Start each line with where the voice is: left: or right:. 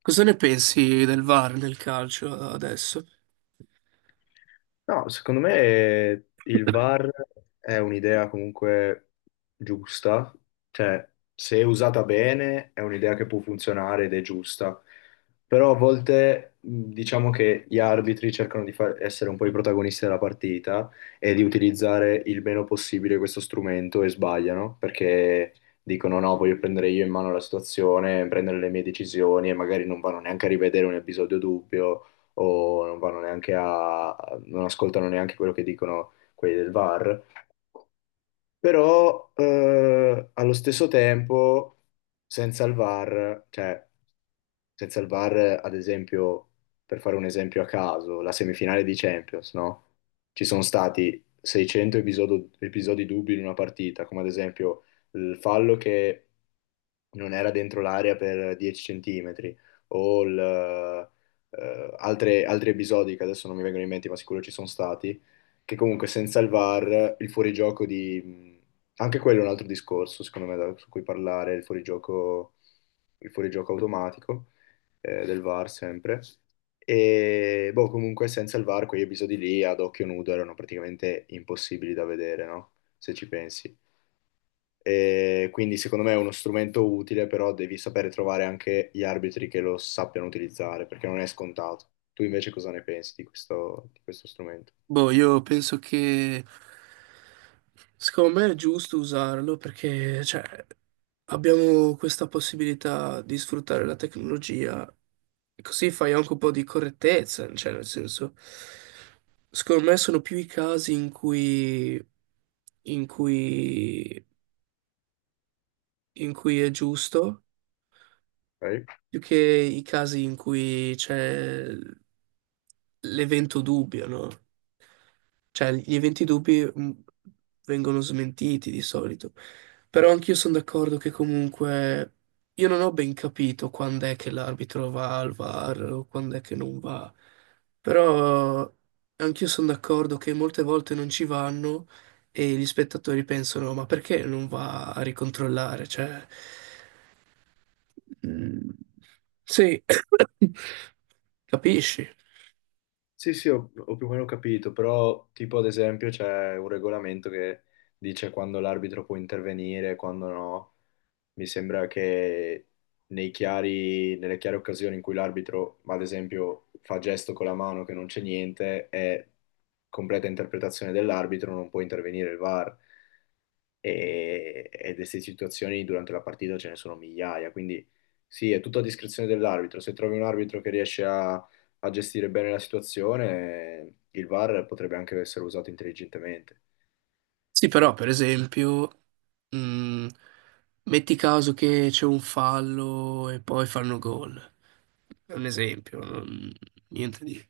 right: Cosa ne pensi del VAR nel calcio adesso?
left: No, secondo me il VAR è un'idea comunque giusta, cioè se usata bene è un'idea che può funzionare ed è giusta, però a volte diciamo che gli arbitri cercano di essere un po' i protagonisti della partita e di utilizzare il meno possibile questo strumento e sbagliano perché dicono no, voglio prendere io in mano la situazione, prendere le mie decisioni e magari non vanno neanche a rivedere un episodio dubbio o non ascoltano neanche quello che dicono quelli del VAR, però allo stesso tempo senza il VAR, cioè senza il VAR, ad esempio, per fare un esempio a caso, la semifinale di Champions, no? Ci sono stati 600 episodi dubbi in una partita, come ad esempio il fallo che non era dentro l'area per 10 centimetri, o altri episodi che adesso non mi vengono in mente, ma sicuro ci sono stati, che comunque senza il VAR, il fuorigioco di. Anche quello è un altro discorso, secondo me, su cui parlare, il fuorigioco, automatico del VAR sempre. E boh, comunque senza il VAR quegli episodi lì ad occhio nudo erano praticamente impossibili da vedere, no? Se ci pensi. E quindi secondo me è uno strumento utile, però devi sapere trovare anche gli arbitri che lo sappiano utilizzare, perché non è scontato. Tu invece cosa ne pensi di questo strumento?
right: Boh, io penso che secondo me è giusto usarlo perché cioè, abbiamo questa possibilità di sfruttare la tecnologia e così fai anche un po' di correttezza, cioè nel senso, secondo me sono più i casi in cui, in cui è giusto.
left: Ok?
right: Più che i casi in cui c'è l'evento dubbio, no? Cioè, gli eventi dubbi vengono smentiti di solito. Però anch'io sono d'accordo che comunque io non ho ben capito quando è che l'arbitro va al VAR o quando è che non va. Però anch'io sono d'accordo che molte volte non ci vanno e gli spettatori pensano, ma perché non va a ricontrollare? Cioè, Mm, sì, capisci?
left: Sì, sì, ho più o meno capito, però tipo ad esempio c'è un regolamento che dice quando l'arbitro può intervenire, quando no. Mi sembra che nelle chiare occasioni in cui l'arbitro, ad esempio, fa gesto con la mano che non c'è niente, è completa interpretazione dell'arbitro, non può intervenire il VAR. E queste situazioni durante la partita ce ne sono migliaia, quindi sì, è tutto a discrezione dell'arbitro. Se trovi un arbitro che riesce a gestire bene la situazione, il VAR potrebbe anche essere usato intelligentemente.
right: Sì, però per esempio, mm, metti caso che c'è un fallo e poi fanno gol. È un esempio, niente di...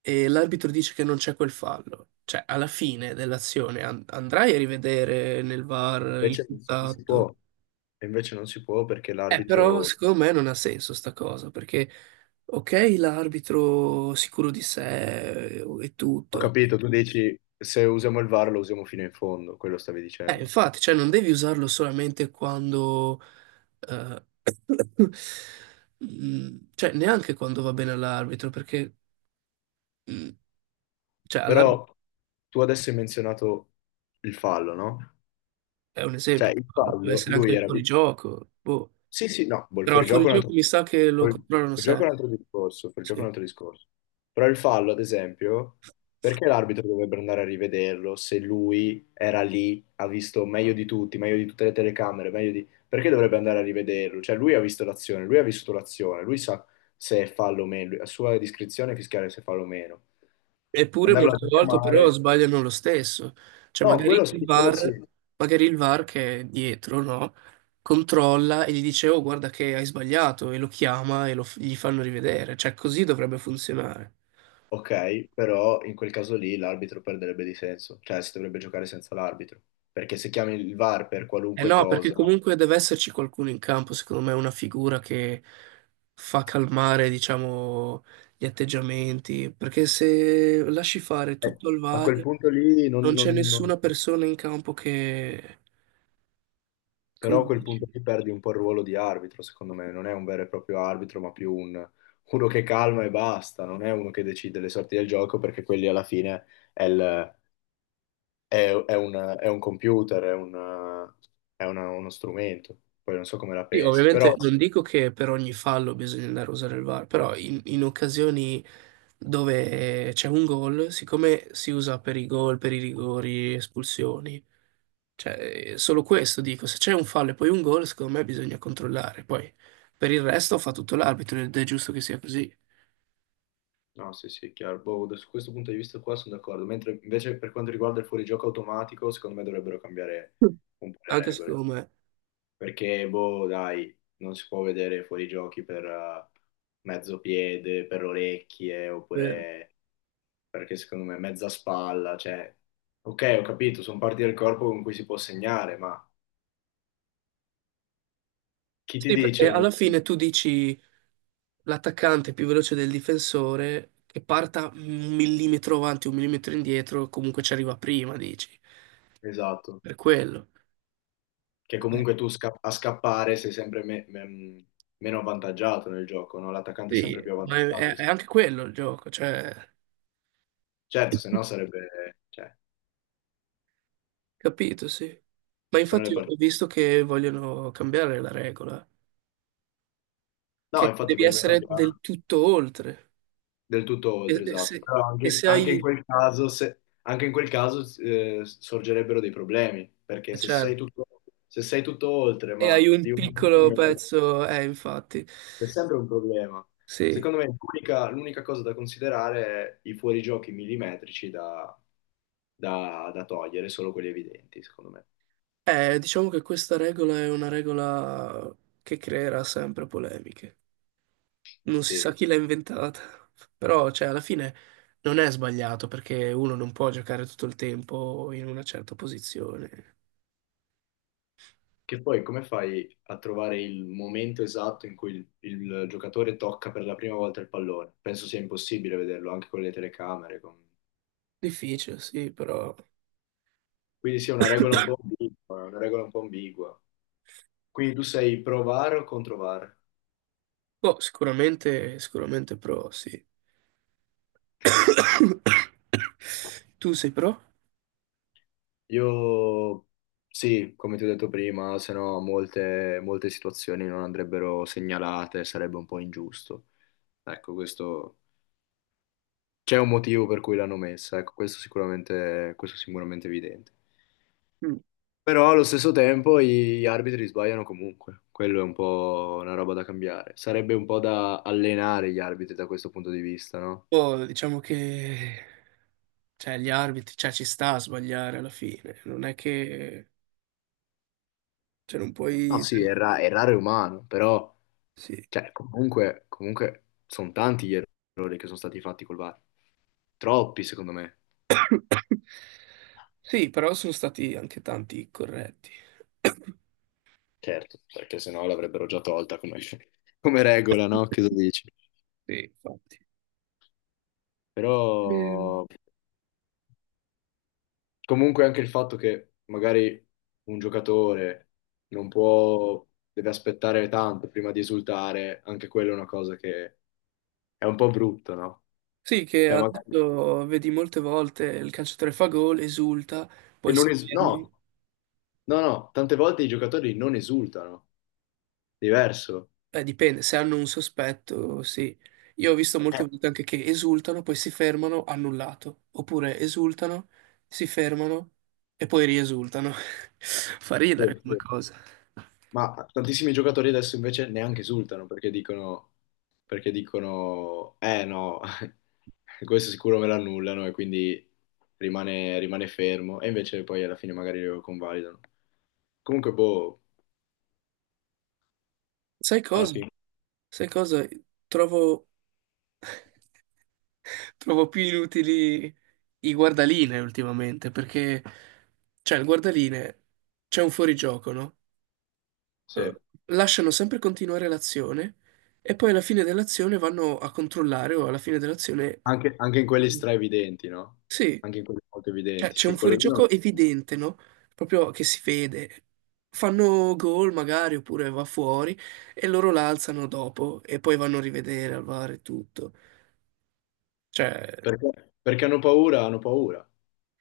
right: E l'arbitro dice che non c'è quel fallo. Cioè, alla fine dell'azione andrai a rivedere nel VAR il
left: Invece non si
right: contatto.
left: può, e invece non si può perché
right: Però
left: l'arbitro.
right: secondo me non ha senso sta cosa, perché ok, l'arbitro sicuro di sé e
left: Ho
right: tutto.
left: capito, tu dici se usiamo il VAR lo usiamo fino in fondo, quello stavi dicendo.
right: Infatti, cioè non devi usarlo solamente quando, eh, cioè neanche quando va bene all'arbitro, perché mm, cioè, all'arbitro
left: Però tu adesso hai menzionato il fallo, no?
right: è un
left: Cioè
right: esempio,
left: il
right: lo può
left: fallo,
right: essere anche
left: lui
right: il
left: era.
right: fuorigioco, boh.
left: Sì, sì, no, boh,
right: Però il fuorigioco mi
left: il
right: sa che lo controllano
left: fuorigioco è un
right: sempre,
left: altro discorso, il fuorigioco è
right: sì.
left: un altro discorso. Però il fallo, ad esempio, perché l'arbitro dovrebbe andare a rivederlo se lui era lì, ha visto meglio di tutti, meglio di tutte le telecamere, meglio di. Perché dovrebbe andare a rivederlo? Cioè, lui ha visto l'azione, lui ha visto l'azione, lui sa se è fallo o meno, a sua discrezione fiscale se è fallo o meno.
right: Eppure
left: Andarlo a
right: molte volte però
left: richiamare.
right: sbagliano lo stesso,
left: No,
right: cioè
left: quello sì,
right: magari il
left: quello
right: VAR,
left: sì.
right: magari il VAR che è dietro, no? Controlla e gli dice oh guarda che hai sbagliato e lo chiama e gli fanno rivedere, cioè così dovrebbe funzionare.
left: Ok, però in quel caso lì l'arbitro perderebbe di senso, cioè si dovrebbe giocare senza l'arbitro, perché se chiami il VAR per
right: Eh
left: qualunque
right: no, perché
left: cosa,
right: comunque deve esserci qualcuno in campo, secondo me, una figura che fa calmare, diciamo, gli atteggiamenti, perché se lasci fare
left: eh,
right: tutto al
left: a quel
right: VAR
left: punto lì non,
right: non c'è
left: non-
right: nessuna
left: non-
right: persona in campo che... Come
left: però a quel
right: dici?
left: punto lì perdi un po' il ruolo di arbitro, secondo me, non è un vero e proprio arbitro, ma più uno che calma e basta, non è uno che decide le sorti del gioco, perché quelli alla fine è, il- è un computer, è, un- è una- uno strumento, poi non so come la
right: Sì,
left: pensi, però.
right: ovviamente non dico che per ogni fallo bisogna andare a usare il VAR, però in occasioni dove c'è un gol, siccome si usa per i gol, per i rigori, espulsioni, cioè solo questo dico, se c'è un fallo e poi un gol, secondo me bisogna controllare. Poi per il resto fa tutto l'arbitro ed è giusto che sia così.
left: No, sì, sì, è chiaro. Boh, da su questo punto di vista qua sono d'accordo. Mentre invece per quanto riguarda il fuorigioco automatico, secondo me dovrebbero cambiare
right: Mm.
left: un po' le
right: Anche
left: regole.
right: secondo me.
left: Perché, boh, dai, non si può vedere fuorigiochi per mezzo piede, per orecchie,
right: Eh,
left: oppure perché secondo me mezza spalla, cioè. Ok, ho capito, sono parti del corpo con cui si può segnare, ma chi ti
right: Sì,
left: dice
right: perché
left: il
right: alla
left: momento
right: fine tu dici l'attaccante è più veloce del difensore che parta un millimetro avanti, un millimetro indietro, comunque ci arriva prima, dici.
left: esatto?
right: Per quello.
left: Che
right: Eh,
left: comunque a scappare sei sempre meno avvantaggiato nel gioco, no? L'attaccante è
right: Sì,
left: sempre più
right: ma è,
left: avvantaggiato.
right: è è anche quello il gioco, cioè,
left: Certo, se no sarebbe, cioè,
right: capito, sì. Ma
left: se no
right: infatti
left: le
right: ho
left: partite.
right: visto che vogliono cambiare la regola,
left: No,
right: che
left: infatti
right: devi
left: poi non
right: essere
left: cambia
right: del tutto oltre.
left: del tutto
right: E,
left: oltre,
right: e se,
left: esatto. Però
right: e
left: anche,
right: se hai,
left: anche in quel caso, se- anche in quel caso sorgerebbero dei problemi, perché se sei
right: certo,
left: tutto, se sei tutto oltre,
right: e hai
left: ma di
right: un
left: un
right: piccolo
left: millimetro,
right: pezzo, infatti,
left: c'è sempre un problema.
right: sì.
left: Secondo me l'unica cosa da considerare è i fuorigiochi millimetrici da togliere, solo quelli evidenti, secondo me.
right: Diciamo che questa regola è una regola che creerà sempre polemiche. Non si sa
left: Sì.
right: chi l'ha inventata, però cioè, alla fine non è sbagliato perché uno non può giocare tutto il tempo in una certa posizione.
left: Che poi come fai a trovare il momento esatto in cui il giocatore tocca per la prima volta il pallone? Penso sia impossibile vederlo anche con le telecamere.
right: Difficile, sì, però
left: Quindi sia una regola un po' ambigua, una regola un po' ambigua. Quindi tu sei pro VAR o contro VAR?
right: boh, sicuramente, sicuramente pro, sì. Tu sei pro?
left: Io sì, come ti ho detto prima, se no molte, molte situazioni non andrebbero segnalate, sarebbe un po' ingiusto. Ecco, questo c'è un motivo per cui l'hanno messa, ecco, questo è sicuramente evidente.
right: Mm.
left: Però allo stesso tempo gli arbitri sbagliano comunque, quello è un po' una roba da cambiare. Sarebbe un po' da allenare gli arbitri da questo punto di vista, no?
right: Boh, diciamo che cioè, gli arbitri, cioè, ci sta a sbagliare alla fine, non è che cioè, non
left: No,
right: puoi...
left: sì, errare è raro e umano, però
right: Sì.
left: cioè, comunque sono tanti gli errori che sono stati fatti col VAR. Troppi, secondo me.
right: Sì, però sono stati anche tanti corretti.
left: Certo, perché sennò l'avrebbero già tolta come, come regola, no? Che lo dici?
right: Sì, infatti.
left: Però,
right: Eh,
left: comunque anche il fatto che magari un giocatore non può, deve aspettare tanto prima di esultare, anche quella è una cosa che è un po' brutta, no?
right: sì, che
left: Cioè, magari
right: adesso vedi molte volte il calciatore fa gol, esulta,
left: e
right: poi
left: non
right: si
left: es-
right: ferma.
left: no, no, no, tante volte i giocatori non esultano, diverso.
right: Dipende, se hanno un sospetto, sì. Io ho visto
left: Eh,
right: molte volte anche che esultano, poi si fermano, annullato. Oppure esultano, si fermano e poi riesultano. Fa
left: sì,
right: ridere come
left: sì.
right: cosa.
left: Ma tantissimi giocatori adesso invece neanche esultano perché dicono, eh no, questo sicuro me l'annullano e quindi rimane fermo e invece poi alla fine magari lo convalidano. Comunque, boh,
right: Sai
left: alla
right: cosa?
left: fine,
right: Sai cosa? Trovo... Trovo più inutili i guardaline ultimamente, perché, cioè, il guardaline c'è un fuorigioco, no? Eh,
left: sì.
right: lasciano sempre continuare l'azione e poi alla fine dell'azione vanno a controllare o alla fine dell'azione...
left: Anche in quelli straevidenti, no?
right: Sì,
left: Anche in quelli molto
right: cioè,
left: evidenti,
right: c'è
left: sì,
right: un
left: quello lì.
right: fuorigioco evidente, no? Proprio che si vede. Fanno gol magari oppure va fuori e loro l'alzano dopo e poi vanno a rivedere al VAR e tutto. Cioè...
left: Perché hanno paura, hanno paura.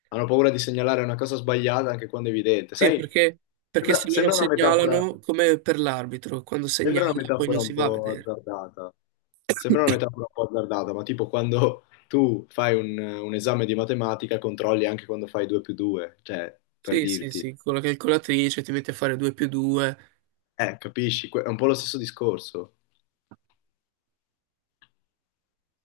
left: Hanno paura di segnalare una cosa sbagliata anche quando è evidente.
right: Sì,
left: Sai,
right: perché, perché
left: sembra,
right: se loro
left: sembra una metafora,
right: segnalano, come per l'arbitro, quando
left: Sembra una
right: segnala poi non
left: metafora un
right: si va a
left: po'
right: vedere.
left: azzardata. Sembra una metafora un po' azzardata, ma tipo quando tu fai un esame di matematica, controlli anche quando fai 2 più 2, cioè per
right: Sì, sì,
left: dirti,
right: sì, con la calcolatrice ti metti a fare 2 più 2,
left: capisci? È un po' lo stesso discorso.